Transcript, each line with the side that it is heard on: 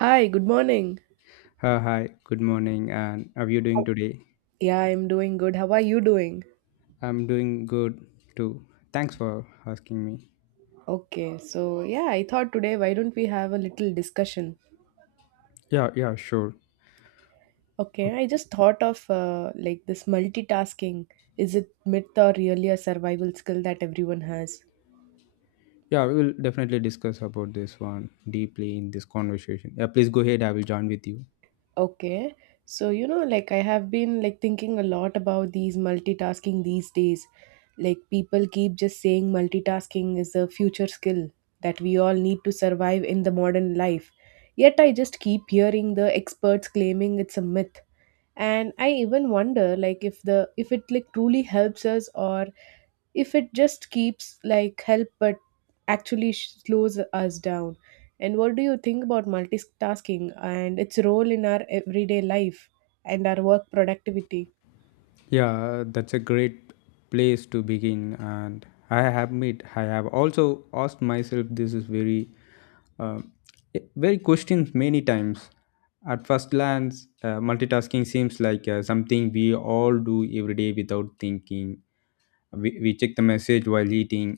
right: Hi, good morning.
left: Hi, good morning, and how are you doing today?
right: Yeah, I'm doing good. How are you doing?
left: I'm doing good too. Thanks for asking me.
right: Okay, so yeah, I thought today why don't we have a little discussion?
left: Yeah, yeah, sure.
right: Okay, I
left: Okay.
right: just thought of like this multitasking. Is it myth or really a survival skill that everyone has?
left: Yeah, we will definitely discuss about this one deeply in this conversation. Yeah, please go ahead. I will join with you.
right: Okay. So, you know, like I have been like thinking a lot about these multitasking these days. Like people keep just saying multitasking is a future skill that we all need to survive in the modern life. Yet I just keep hearing the experts claiming it's a myth. And I even wonder like if it like truly helps us or if it just keeps like help but actually slows us down, and what do you think about multitasking and its role in our everyday life and our work productivity?
left: Yeah, that's a great place to begin, and I admit I have also asked myself this is very uh, very questioned many times. At first glance, multitasking seems like something we all do every day without thinking. We check the message while eating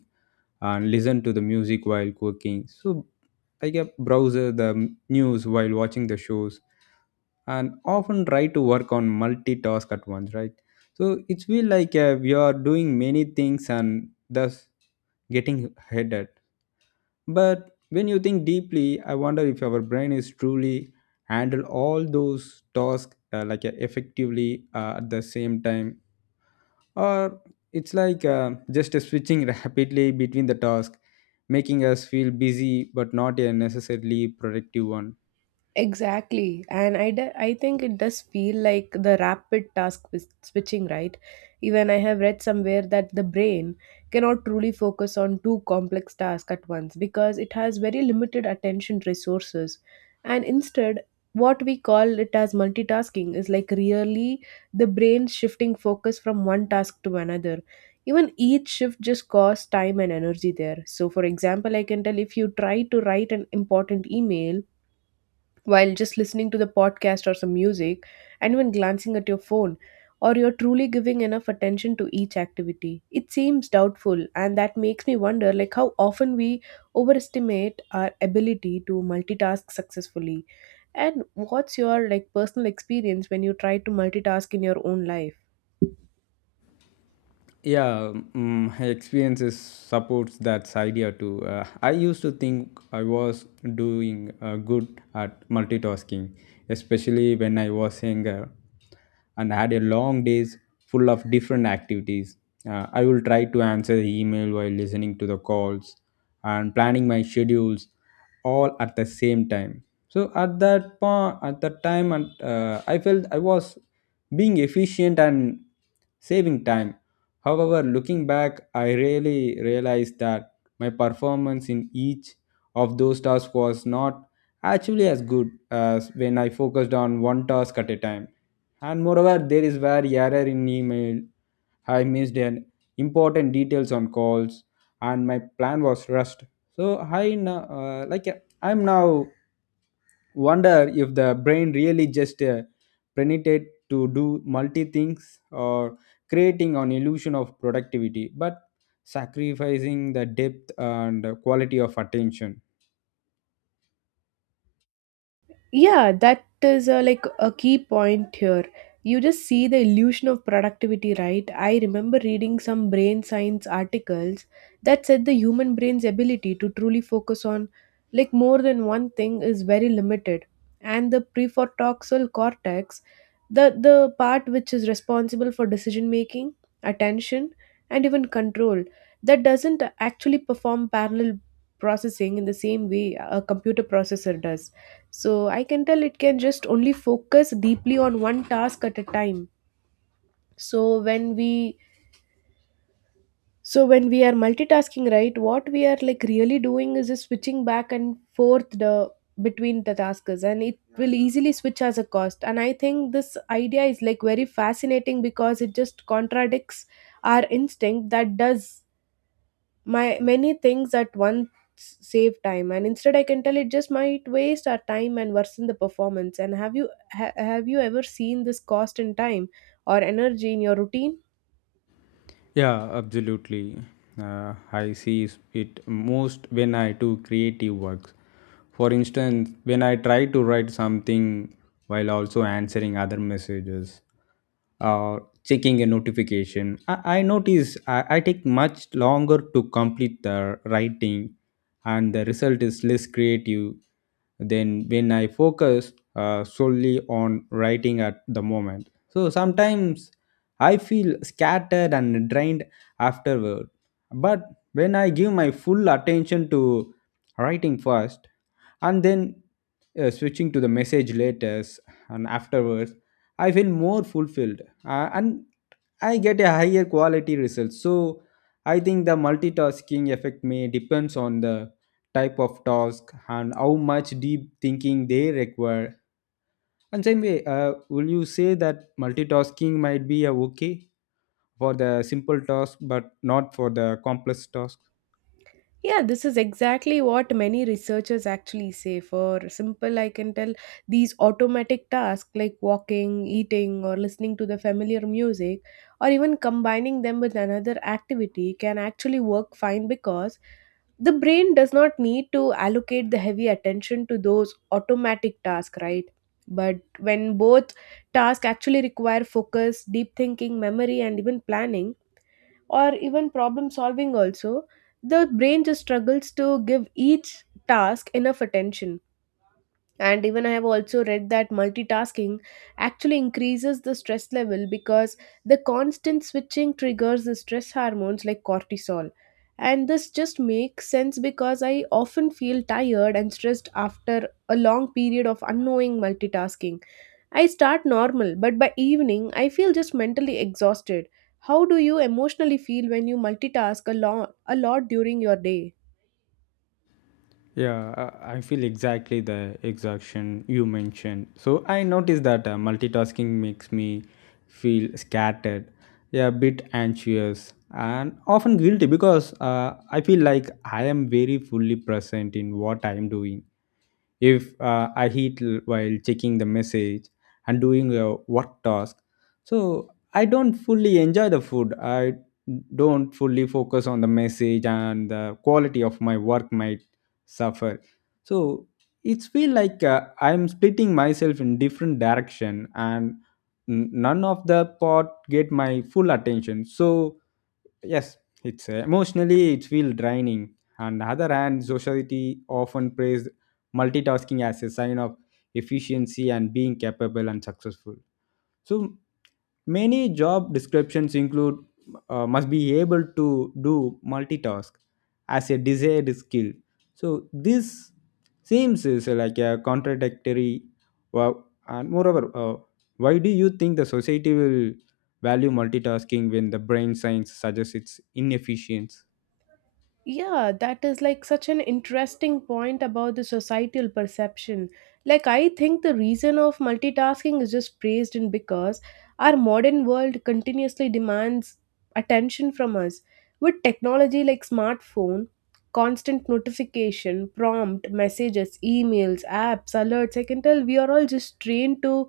left: and listen to the music while cooking. So, like a browser the news while watching the shows and often try to work on multitask at once, right? So, it's feel like we are doing many things and thus getting headed. But when you think deeply, I wonder if our brain is truly handle all those tasks effectively at the same time, or it's like just a switching rapidly between the tasks, making us feel busy but not a necessarily productive one.
right: Exactly. And I think it does feel like the rapid task switching, right? Even I have read somewhere that the brain cannot truly focus on two complex tasks at once because it has very limited attention resources. And instead, what we call it as multitasking is like really the brain shifting focus from one task to another. Even each shift just costs time and energy there. So, for example, I can tell if you try to write an important email while just listening to the podcast or some music and even glancing at your phone, or you're truly giving enough attention to each activity, it seems doubtful, and that makes me wonder like how often we overestimate our ability to multitask successfully, and what's your like personal experience when you try to multitask in your own life?
left: Yeah, mm, experiences supports that idea too. I used to think I was doing good at multitasking, especially when I was younger and had a long days full of different activities. I will try to answer the email while listening to the calls and planning my schedules all at the same time. So at that point, at that time, and I felt I was being efficient and saving time. However, looking back, I really realized that my performance in each of those tasks was not actually as good as when I focused on one task at a time. And moreover, there is where error in email, I missed an important details on calls, and my plan was rushed. So I now, uh, like I'm now wonder if the brain really just penetrated to do multi things or creating an illusion of productivity but sacrificing the depth and quality of attention.
right: Yeah, that is a, like a key point here. You just see the illusion of productivity, right? I remember reading some brain science articles that said the human brain's ability to truly focus on like more than one thing is very limited, and the prefrontal cortex, the part which is responsible for decision making, attention, and even control, that doesn't actually perform parallel processing in the same way a computer processor does. So I can tell it can just only focus deeply on one task at a time. So when we so when we are multitasking, right, what we are like really doing is just switching back and forth the between the tasks, and it will easily switch as a cost. And I think this idea is like very fascinating because it just contradicts our instinct that does my many things at once save time, and instead I can tell it just might waste our time and worsen the performance. And have you ever seen this cost in time or energy in your routine?
left: Yeah, absolutely. I see it most when I do creative works. For instance, when I try to write something while also answering other messages or checking a notification, I notice I take much longer to complete the writing and the result is less creative than when I focus solely on writing at the moment. So sometimes I feel scattered and drained afterward. But when I give my full attention to writing first, and then switching to the message later and afterwards, I feel more fulfilled, and I get a higher quality result. So I think the multitasking effect may depends on the type of task and how much deep thinking they require. And same way, will you say that multitasking might be a okay for the simple task but not for the complex task?
right: Yeah, this is exactly what many researchers actually say. For simple, I can tell these automatic tasks like walking, eating, or listening to the familiar music, or even combining them with another activity can actually work fine because the brain does not need to allocate the heavy attention to those automatic tasks, right? But when both tasks actually require focus, deep thinking, memory, and even planning, or even problem solving also, the brain just struggles to give each task enough attention. And even I have also read that multitasking actually increases the stress level because the constant switching triggers the stress hormones like cortisol, and this just makes sense because I often feel tired and stressed after a long period of unknowing multitasking. I start normal, but by evening I feel just mentally exhausted. How do you emotionally feel when you multitask a lot during your day?
left: Yeah, I feel exactly the exhaustion you mentioned. So I noticed that multitasking makes me feel scattered, yeah, a bit anxious, and often guilty because I feel like I am very fully present in what I am doing. If while checking the message and doing a work task, so I don't fully enjoy the food. I don't fully focus on the message and the quality of my work might suffer. So it's feel like I'm splitting myself in different direction and none of the part get my full attention. So yes, it's emotionally it feel draining. On the other hand, society often praise multitasking as a sign of efficiency and being capable and successful. So many job descriptions include must be able to do multitask as a desired skill. So this seems is like a contradictory. Wow. And moreover, why do you think the society will value multitasking when the brain science suggests it's inefficient?
right: Yeah, that is like such an interesting point about the societal perception. Like, I think the reason of multitasking is just praised in because our modern world continuously demands attention from us. With technology like smartphone, constant notification, prompt, messages, emails, apps, alerts, I can tell we are all just trained to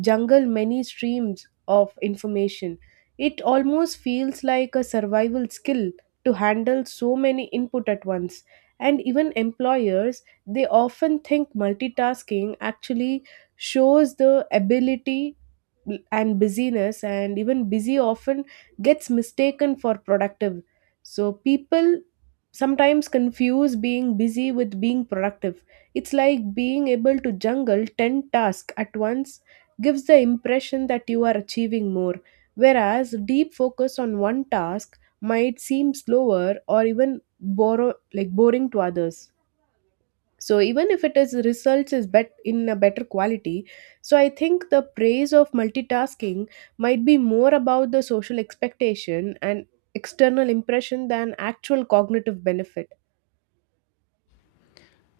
right: jungle many streams of information. It almost feels like a survival skill to handle so many input at once, and even employers, they often think multitasking actually shows the ability and busyness, and even busy often gets mistaken for productive. So people sometimes confuse being busy with being productive. It's like being able to juggle 10 tasks at once gives the impression that you are achieving more, whereas deep focus on one task might seem slower or even borrow, like boring to others. So even if it is results is bet in a better quality, so I think the praise of multitasking might be more about the social expectation and external impression than actual cognitive benefit.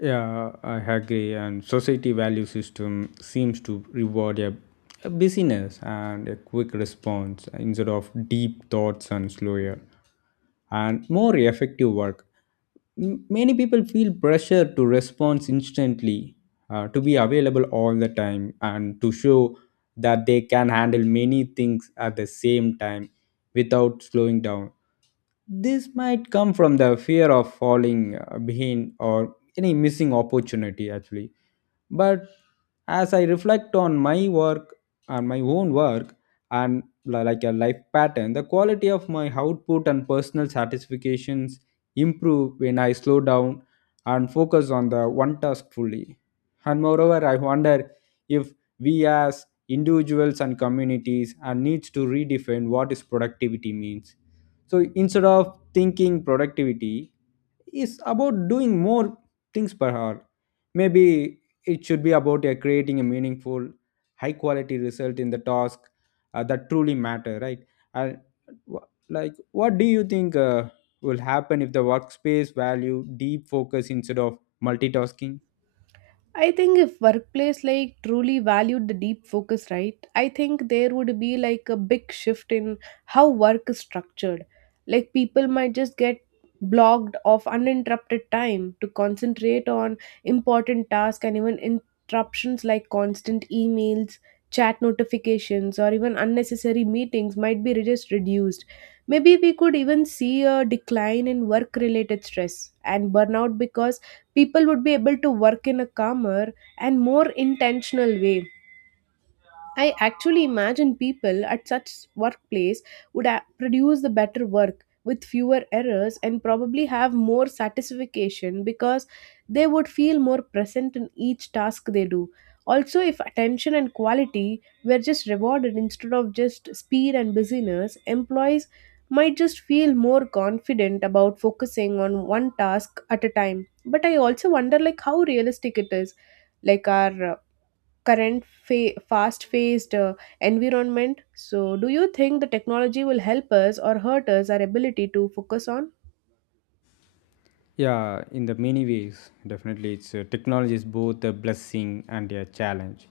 left: Yeah, I agree. And society value system seems to reward a busyness and a quick response instead of deep thoughts and slower and more effective work. Many people feel pressure to respond instantly, to be available all the time, and to show that they can handle many things at the same time without slowing down. This might come from the fear of falling behind or any missing opportunity, actually. But as I reflect on my work and my own work and like a life pattern, the quality of my output and personal satisfactions improve when I slow down and focus on the one task fully. And moreover, I wonder if we as individuals and communities are needs to redefine what is productivity means. So instead of thinking productivity is about doing more things per hour, maybe it should be about creating a meaningful high quality result in the task that truly matter, right? And what do you think will happen if the workspace value deep focus instead of multitasking?
right: I think if workplace like truly valued the deep focus, right? I think there would be like a big shift in how work is structured. Like people might just get blocked of uninterrupted time to concentrate on important tasks, and even interruptions like constant emails, chat notifications, or even unnecessary meetings might be just reduced. Maybe we could even see a decline in work related stress and burnout because people would be able to work in a calmer and more intentional way. I actually imagine people at such workplace would produce the better work with fewer errors and probably have more satisfaction because they would feel more present in each task they do. Also, if attention and quality were just rewarded instead of just speed and busyness, employees might just feel more confident about focusing on one task at a time. But I also wonder like how realistic it is, like our current fast-paced environment. So, do you think the technology will help us or hurt us our ability to focus on?
left: Yeah, in the many ways, definitely, it's technology is both a blessing and a challenge.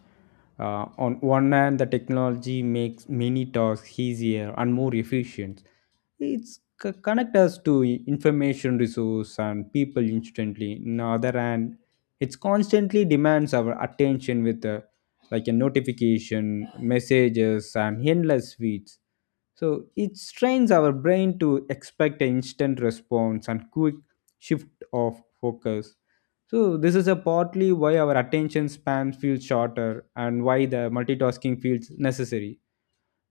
left: On one hand, the technology makes many tasks easier and more efficient. It's connect us to information resource and people instantly. On the other hand, it's constantly demands our attention with like a notification, messages, and endless feeds. So it strains our brain to expect an instant response and quick shift of focus. So this is a partly why our attention spans feel shorter and why the multitasking feels necessary.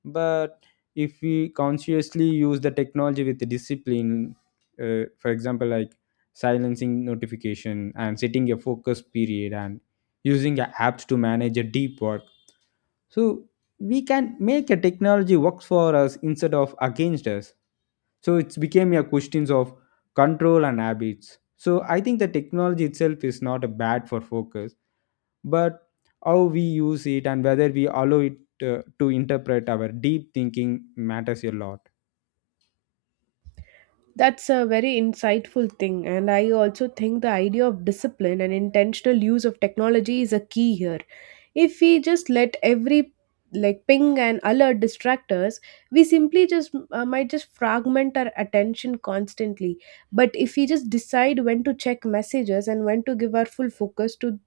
left: But if we consciously use the technology with discipline, for example, like silencing notification and setting a focus period and using apps to manage a deep work, so we can make a technology works for us instead of against us. So it's became a questions of control and habits. So I think the technology itself is not a bad for focus, but how we use it and whether we allow it to interpret our deep thinking matters a lot.
right: That's a very insightful thing, and I also think the idea of discipline and intentional use of technology is a key here. If we just let every like ping and alert distract us, we simply just might just fragment our attention constantly. But if we just decide when to check messages and when to give our full focus to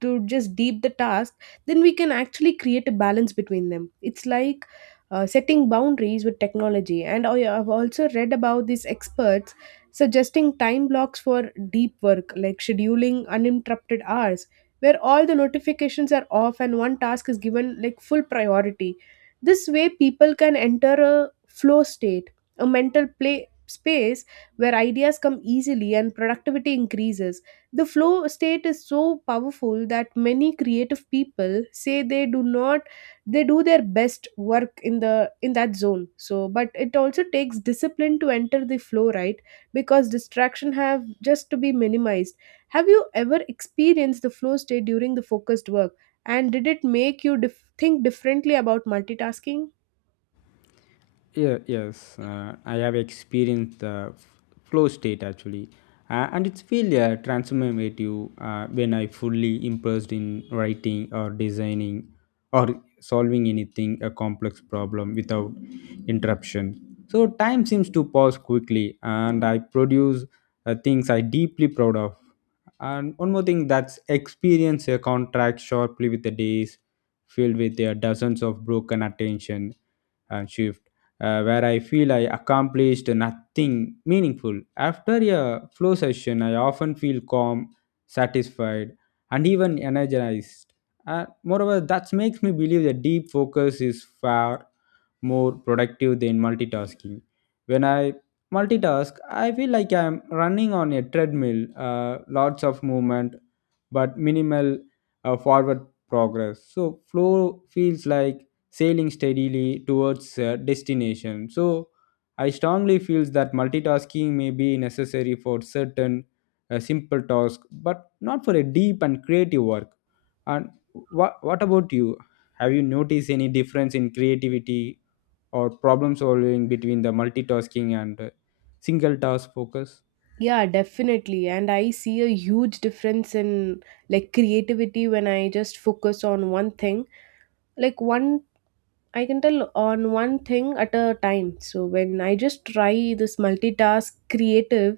right: just deep the task, then we can actually create a balance between them. It's like setting boundaries with technology. And I have also read about these experts suggesting time blocks for deep work, like scheduling uninterrupted hours, where all the notifications are off and one task is given like full priority. This way, people can enter a flow state, a mental play space where ideas come easily and productivity increases. The flow state is so powerful that many creative people say they do not, they do their best work in the in that zone. So but it also takes discipline to enter the flow, right, because distraction have just to be minimized. Have you ever experienced the flow state during the focused work, and did it make you think differently about multitasking?
left: Yeah, yes, I have experienced the flow state actually, and it's feel transformative when I fully immersed in writing or designing or solving anything a complex problem without interruption. So time seems to pause quickly, and I produce things I deeply proud of. And one more thing, that's experience a contract sharply with the days filled with dozens of broken attention and shift where I feel I accomplished nothing meaningful. After a flow session, I often feel calm, satisfied, and even energized. Moreover, that makes me believe that deep focus is far more productive than multitasking. When I multitask, I feel like I'm running on a treadmill, lots of movement, but minimal forward progress. So, flow feels like sailing steadily towards destination. So I strongly feels that multitasking may be necessary for certain simple tasks, but not for a deep and creative work. And what about you? Have you noticed any difference in creativity or problem solving between the multitasking and single task focus?
right: Yeah, definitely, and I see a huge difference in like creativity when I just focus on one thing, like one, I can tell on one thing at a time. So when I just try this multitask creative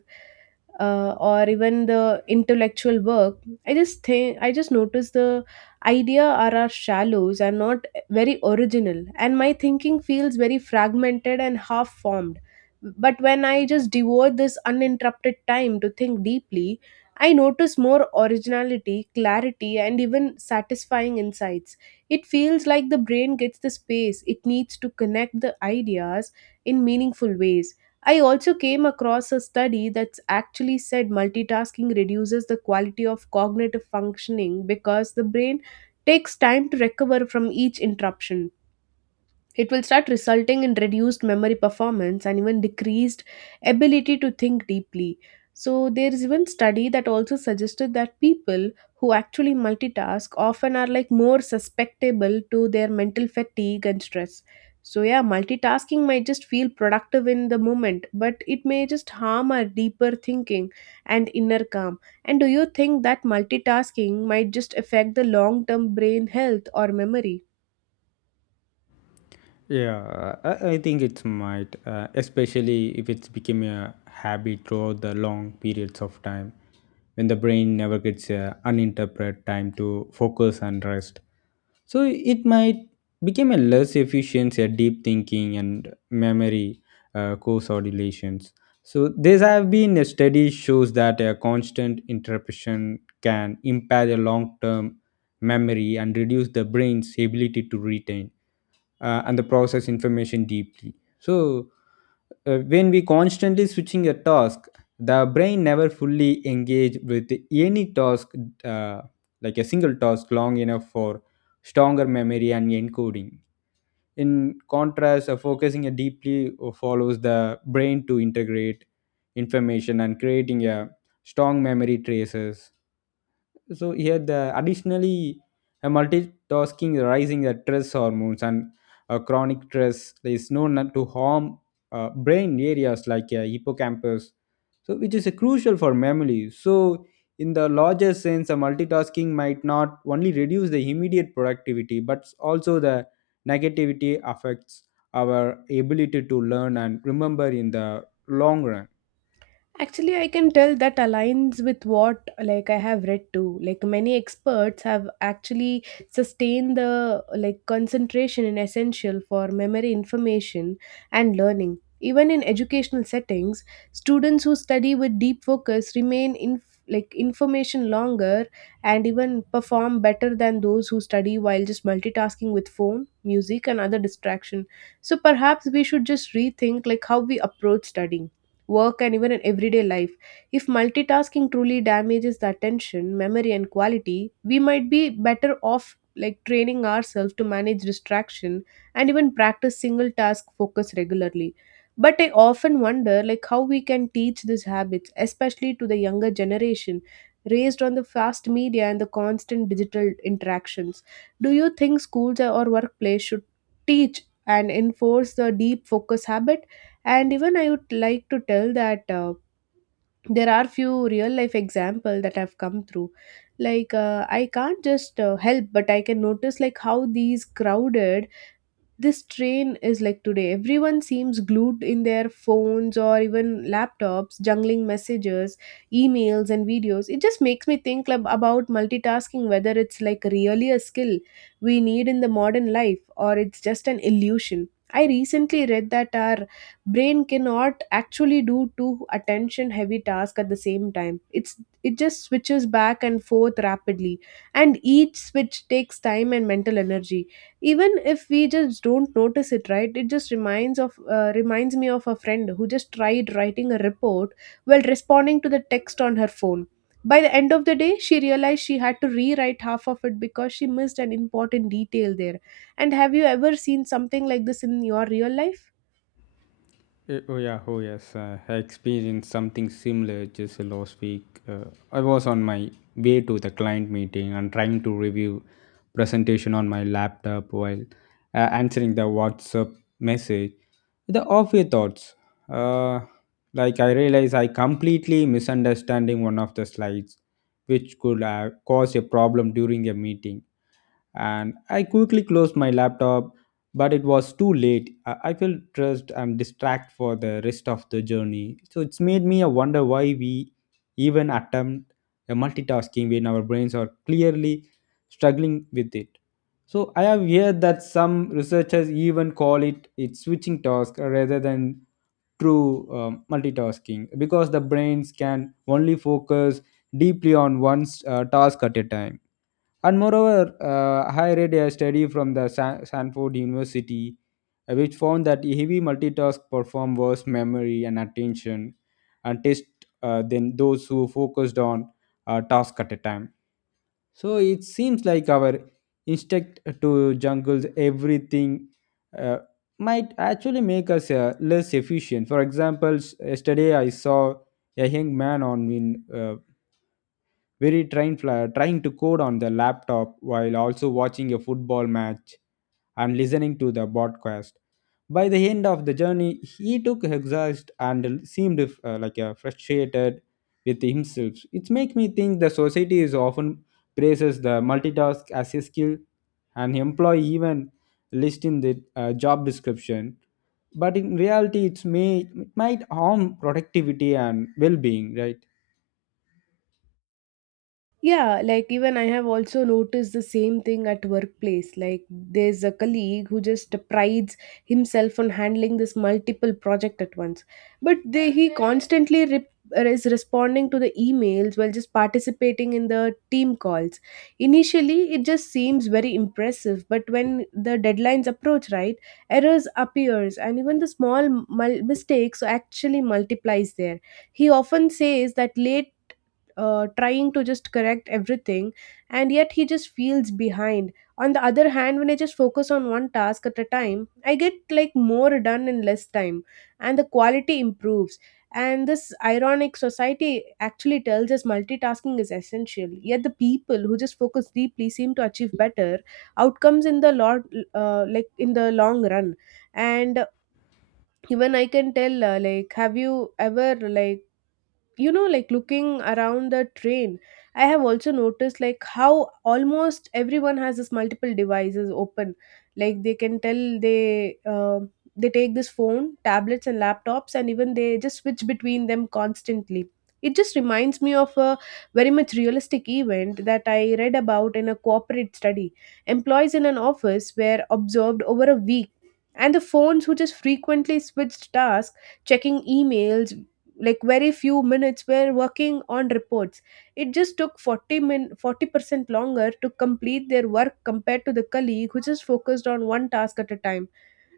right: or even the intellectual work, I just notice the idea are our shallows and not very original, and my thinking feels very fragmented and half formed. But when I just devote this uninterrupted time to think deeply, I notice more originality, clarity, and even satisfying insights. It feels like the brain gets the space it needs to connect the ideas in meaningful ways. I also came across a study that's actually said multitasking reduces the quality of cognitive functioning because the brain takes time to recover from each interruption. It will start resulting in reduced memory performance and even decreased ability to think deeply. So there is even study that also suggested that people who actually multitask often are like more susceptible to their mental fatigue and stress. So yeah, multitasking might just feel productive in the moment, but it may just harm our deeper thinking and inner calm. And do you think that multitasking might just affect the long-term brain health or memory?
left: Yeah, I think it might, especially if it's become a habit throughout the long periods of time when the brain never gets uninterrupted time to focus and rest. So it might become a less efficient, a deep thinking and memory co coordinations. So there have been a study shows that a constant interruption can impair the long-term memory and reduce the brain's ability to retain and the process information deeply. So when we constantly switching a task, the brain never fully engage with any task uh, like a single task long enough for stronger memory and encoding. In contrast, focusing a deeply follows the brain to integrate information and creating a strong memory traces. So here the additionally, a multitasking rising the stress hormones, and chronic stress is known not to harm brain areas like hippocampus, so which is crucial for memory. So in the larger sense, a multitasking might not only reduce the immediate productivity but also the negativity affects our ability to learn and remember in the long run.
right: Actually, I can tell that aligns with what like I have read too. Like many experts have actually sustained the like concentration in essential for memory information and learning. Even in educational settings, students who study with deep focus remain in like information longer and even perform better than those who study while just multitasking with phone, music, and other distraction. So perhaps we should just rethink like how we approach studying, work, and even in everyday life. If multitasking truly damages the attention, memory, and quality, we might be better off like training ourselves to manage distraction and even practice single task focus regularly. But I often wonder like how we can teach these habits, especially to the younger generation raised on the fast media and the constant digital interactions. Do you think schools or workplace should teach and enforce the deep focus habit? And even I would like to tell that there are few real life example that I've come through. Like I can't just help, but I can notice like how these crowded this train is like today, everyone seems glued in their phones or even laptops, jungling messages, emails, and videos. It just makes me think about multitasking, whether it's like really a skill we need in the modern life, or it's just an illusion. I recently read that our brain cannot actually do two attention heavy tasks at the same time. It just switches back and forth rapidly, and each switch takes time and mental energy, even if we just don't notice it, right? It just reminds me of a friend who just tried writing a report while responding to the text on her phone. By the end of the day, she realized she had to rewrite half of it because she missed an important detail there. And have you ever seen something like this in your real life?
left: Eh, oh yeah, oh yes. I experienced something similar just last week. I was on my way to the client meeting and trying to review presentation on my laptop while answering the WhatsApp message. The awful thoughts. Uh, like I realized I completely misunderstanding one of the slides, which could cause a problem during a meeting. And I quickly closed my laptop, but it was too late. I felt stressed and distracted for the rest of the journey. So it's made me a wonder why we even attempt a multitasking when our brains are clearly struggling with it. So I have heard that some researchers even call it switching task rather than true multitasking because the brains can only focus deeply on one task at a time. And moreover, I read a study from the Sanford University, which found that heavy multitask perform worse memory and attention and test, than those who focused on a task at a time. So it seems like our instinct to jungle everything uh, might actually make us less efficient. For example, yesterday I saw a young man on in very trying, trying to code on the laptop while also watching a football match and listening to the podcast. By the end of the journey, he took exhaust and seemed frustrated with himself. It makes me think the society is often praises the multitask as a skill and employee even list in the job description. But in reality, it might harm productivity and well-being, right?
right: Yeah, like even I have also noticed the same thing at workplace. Like there's a colleague who just prides himself on handling this multiple project at once, but he constantly is responding to the emails while just participating in the team calls. Initially, it just seems very impressive, but when the deadlines approach, right, errors appears, and even the small mistakes actually multiplies there. He often says that late, trying to just correct everything, and yet he just feels behind. On the other hand, when I just focus on one task at a time, I get like more done in less time, and the quality improves. And this ironic society actually tells us multitasking is essential, yet the people who just focus deeply seem to achieve better outcomes in the lot, like in the long run. And even I can tell, like, have you ever like, you know, like looking around the train, I have also noticed like how almost everyone has this multiple devices open. Like they can tell, they take this phone, tablets, and laptops, and even they just switch between them constantly. It just reminds me of a very much realistic event that I read about in a corporate study. Employees in an office were observed over a week, and the phones who just frequently switched tasks, checking emails like very few minutes, were working on reports. It just took 40% longer to complete their work compared to the colleague who just focused on one task at a time.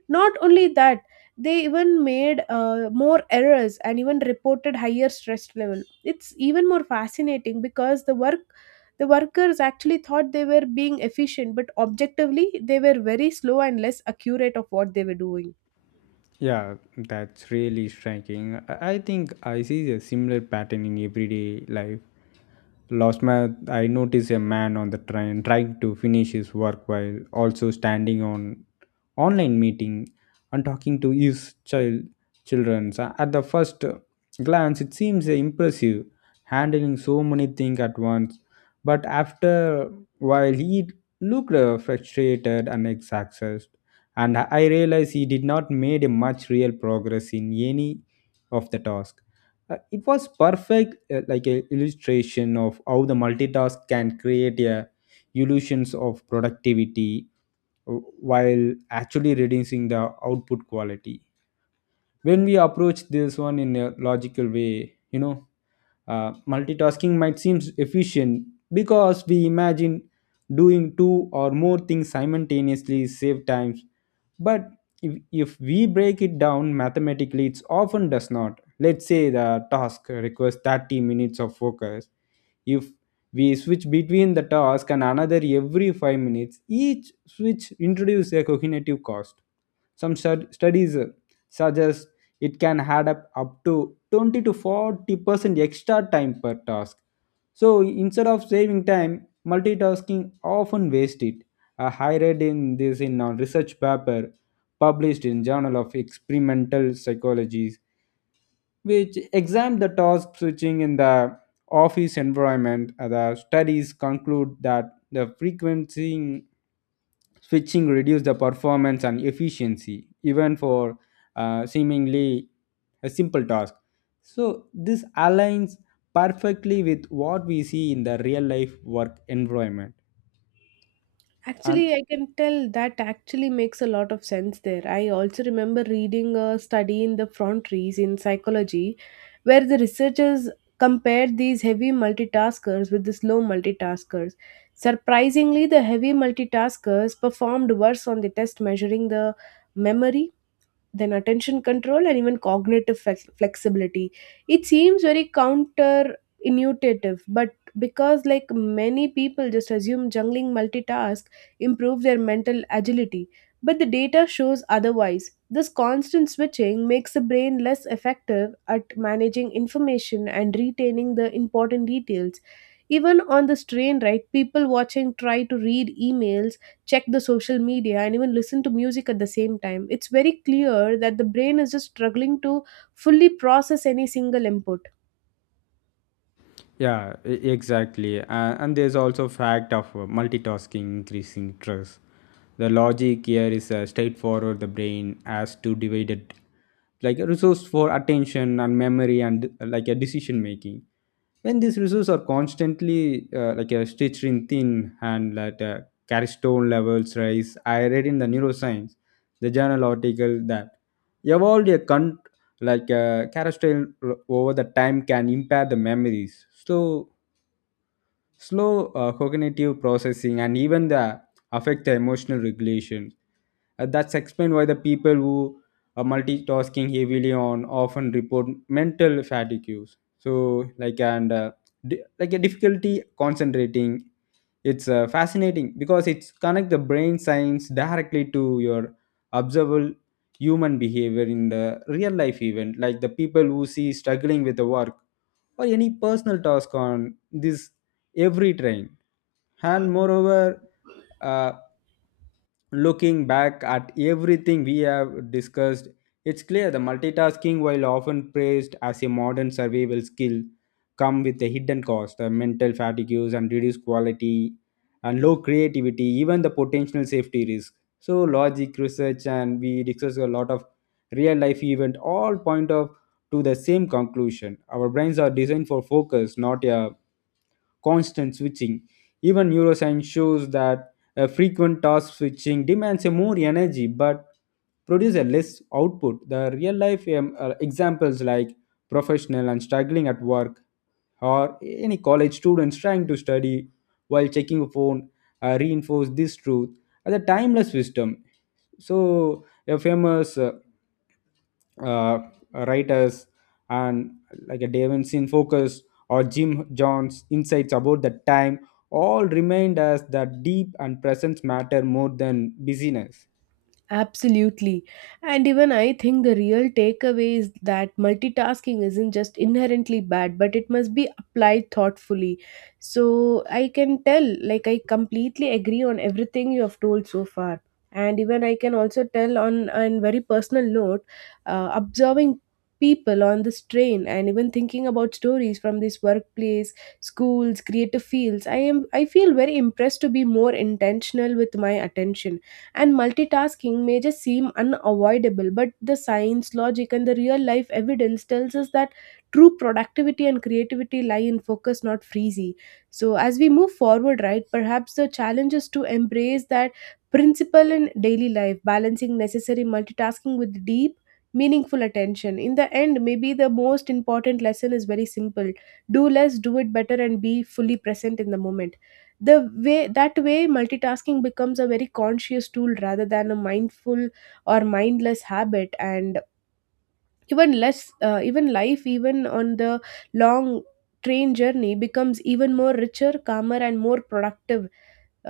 right: Not only that, they even made more errors and even reported higher stress level. It's even more fascinating because the workers actually thought they were being efficient, but objectively they were very slow and less accurate of what they were doing.
left: Yeah, that's really striking. I think I see a similar pattern in everyday life. Last month, I noticed a man on the train trying to finish his work while also standing on online meeting and talking to his children. So at the first glance, it seems impressive, handling so many things at once. But after while, he looked frustrated and exhausted, and I realized he did not made a much real progress in any of the task. It was perfect like a illustration of how the multitask can create a illusions of productivity uh, while actually reducing the output quality. When we approach this one in a logical way, you know, multitasking might seem efficient because we imagine doing two or more things simultaneously save time. But if we break it down mathematically, it often does not. Let's say the task requires 30 minutes of focus. If we switch between the task and another every 5 minutes, each switch introduces a cognitive cost. Some studies suggest it can up to 20 to 40% extra time per task. So instead of saving time, multitasking often wastes it. I read in this in a research paper published in Journal of Experimental Psychologies, which examined the task switching in the office environment. The studies conclude that the frequency switching reduce the performance and efficiency even for seemingly a simple task. So this aligns perfectly with what we see in the real life work environment. And
right: Actually, I can tell that actually makes a lot of sense there. I also remember reading a study in the Frontiers in Psychology, where the researchers compared these heavy multitaskers with the slow multitaskers. Surprisingly, the heavy multitaskers performed worse on the test measuring the memory, then attention control, and even cognitive flexibility. It seems very counterintuitive, but because like many people just assume juggling multitask improve their mental agility, but the data shows otherwise. This constant switching makes the brain less effective at managing information and retaining the important details. Even on this train ride, people watching try to read emails, check the social media, and even listen to music at the same time. It's very clear that the brain is just struggling to fully process any single input.
left: yeah, exactly. And there's also fact of multitasking increasing stress. The logic here is straightforward. The brain has to divide it like a resource for attention and memory and like a decision making. When these resources are constantly like a stitched in thin and cortisol levels rise, I read in the neuroscience, the journal article that evolved a carousel over the time can impair the memories, so slow cognitive processing and even the affect the emotional regulation. That's explained why the people who are multitasking heavily on often report mental fatigue. So like and uh, like a difficulty concentrating. It's fascinating because it's connect the brain science directly to your observable human behavior in the real life event, like the people who see struggling with the work or any personal task on this every train. And moreover, uh, looking back at everything we have discussed, it's clear the multitasking, while often praised as a modern survival skill, come with a hidden cost, the mental fatigues and reduced quality and low creativity, even the potential safety risk. So logic research and we discuss a lot of real life event all point of to the same conclusion. Our brains are designed for focus, not a constant switching. Even neuroscience shows that a frequent task switching demands a more energy but produce a less output. The real life examples like professional and struggling at work or any college students trying to study while checking a phone reinforce this truth as a timeless wisdom. So a famous uh, writers and like a Davin's Focus or Jim John's insights about the time all remind us that deep and presence matter more than busyness.
right: Absolutely. And even I think the real takeaway is that multitasking isn't just inherently bad, but it must be applied thoughtfully. So I can tell, like, I completely agree on everything you have told so far. And even I can also tell on a very personal note, observing people on this train and even thinking about stories from this workplace, schools, creative fields, I feel very impressed to be more intentional with my attention. And multitasking may just seem unavoidable, but the science, logic, and the real life evidence tells us that true productivity and creativity lie in focus, not freezy. So as we move forward, right, perhaps the challenge is to embrace that principle in daily life, balancing necessary multitasking with deep, meaningful attention. In the end, maybe the most important lesson is very simple. Do less, do it better, and be fully present in the moment. The way That way, multitasking becomes a very conscious tool rather than a mindful or mindless habit. And even life, even on the long train journey becomes even more richer, calmer, and more productive.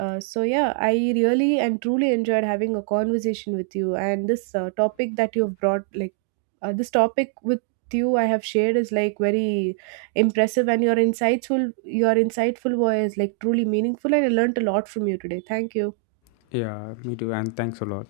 right: So yeah, I really and truly enjoyed having a conversation with you, and this topic that you've brought, like, this topic with you I have shared is like very impressive, and your insightful voice, like, truly meaningful, and I learned a lot from you today. Thank you.
left: Yeah, me too. And thanks a lot.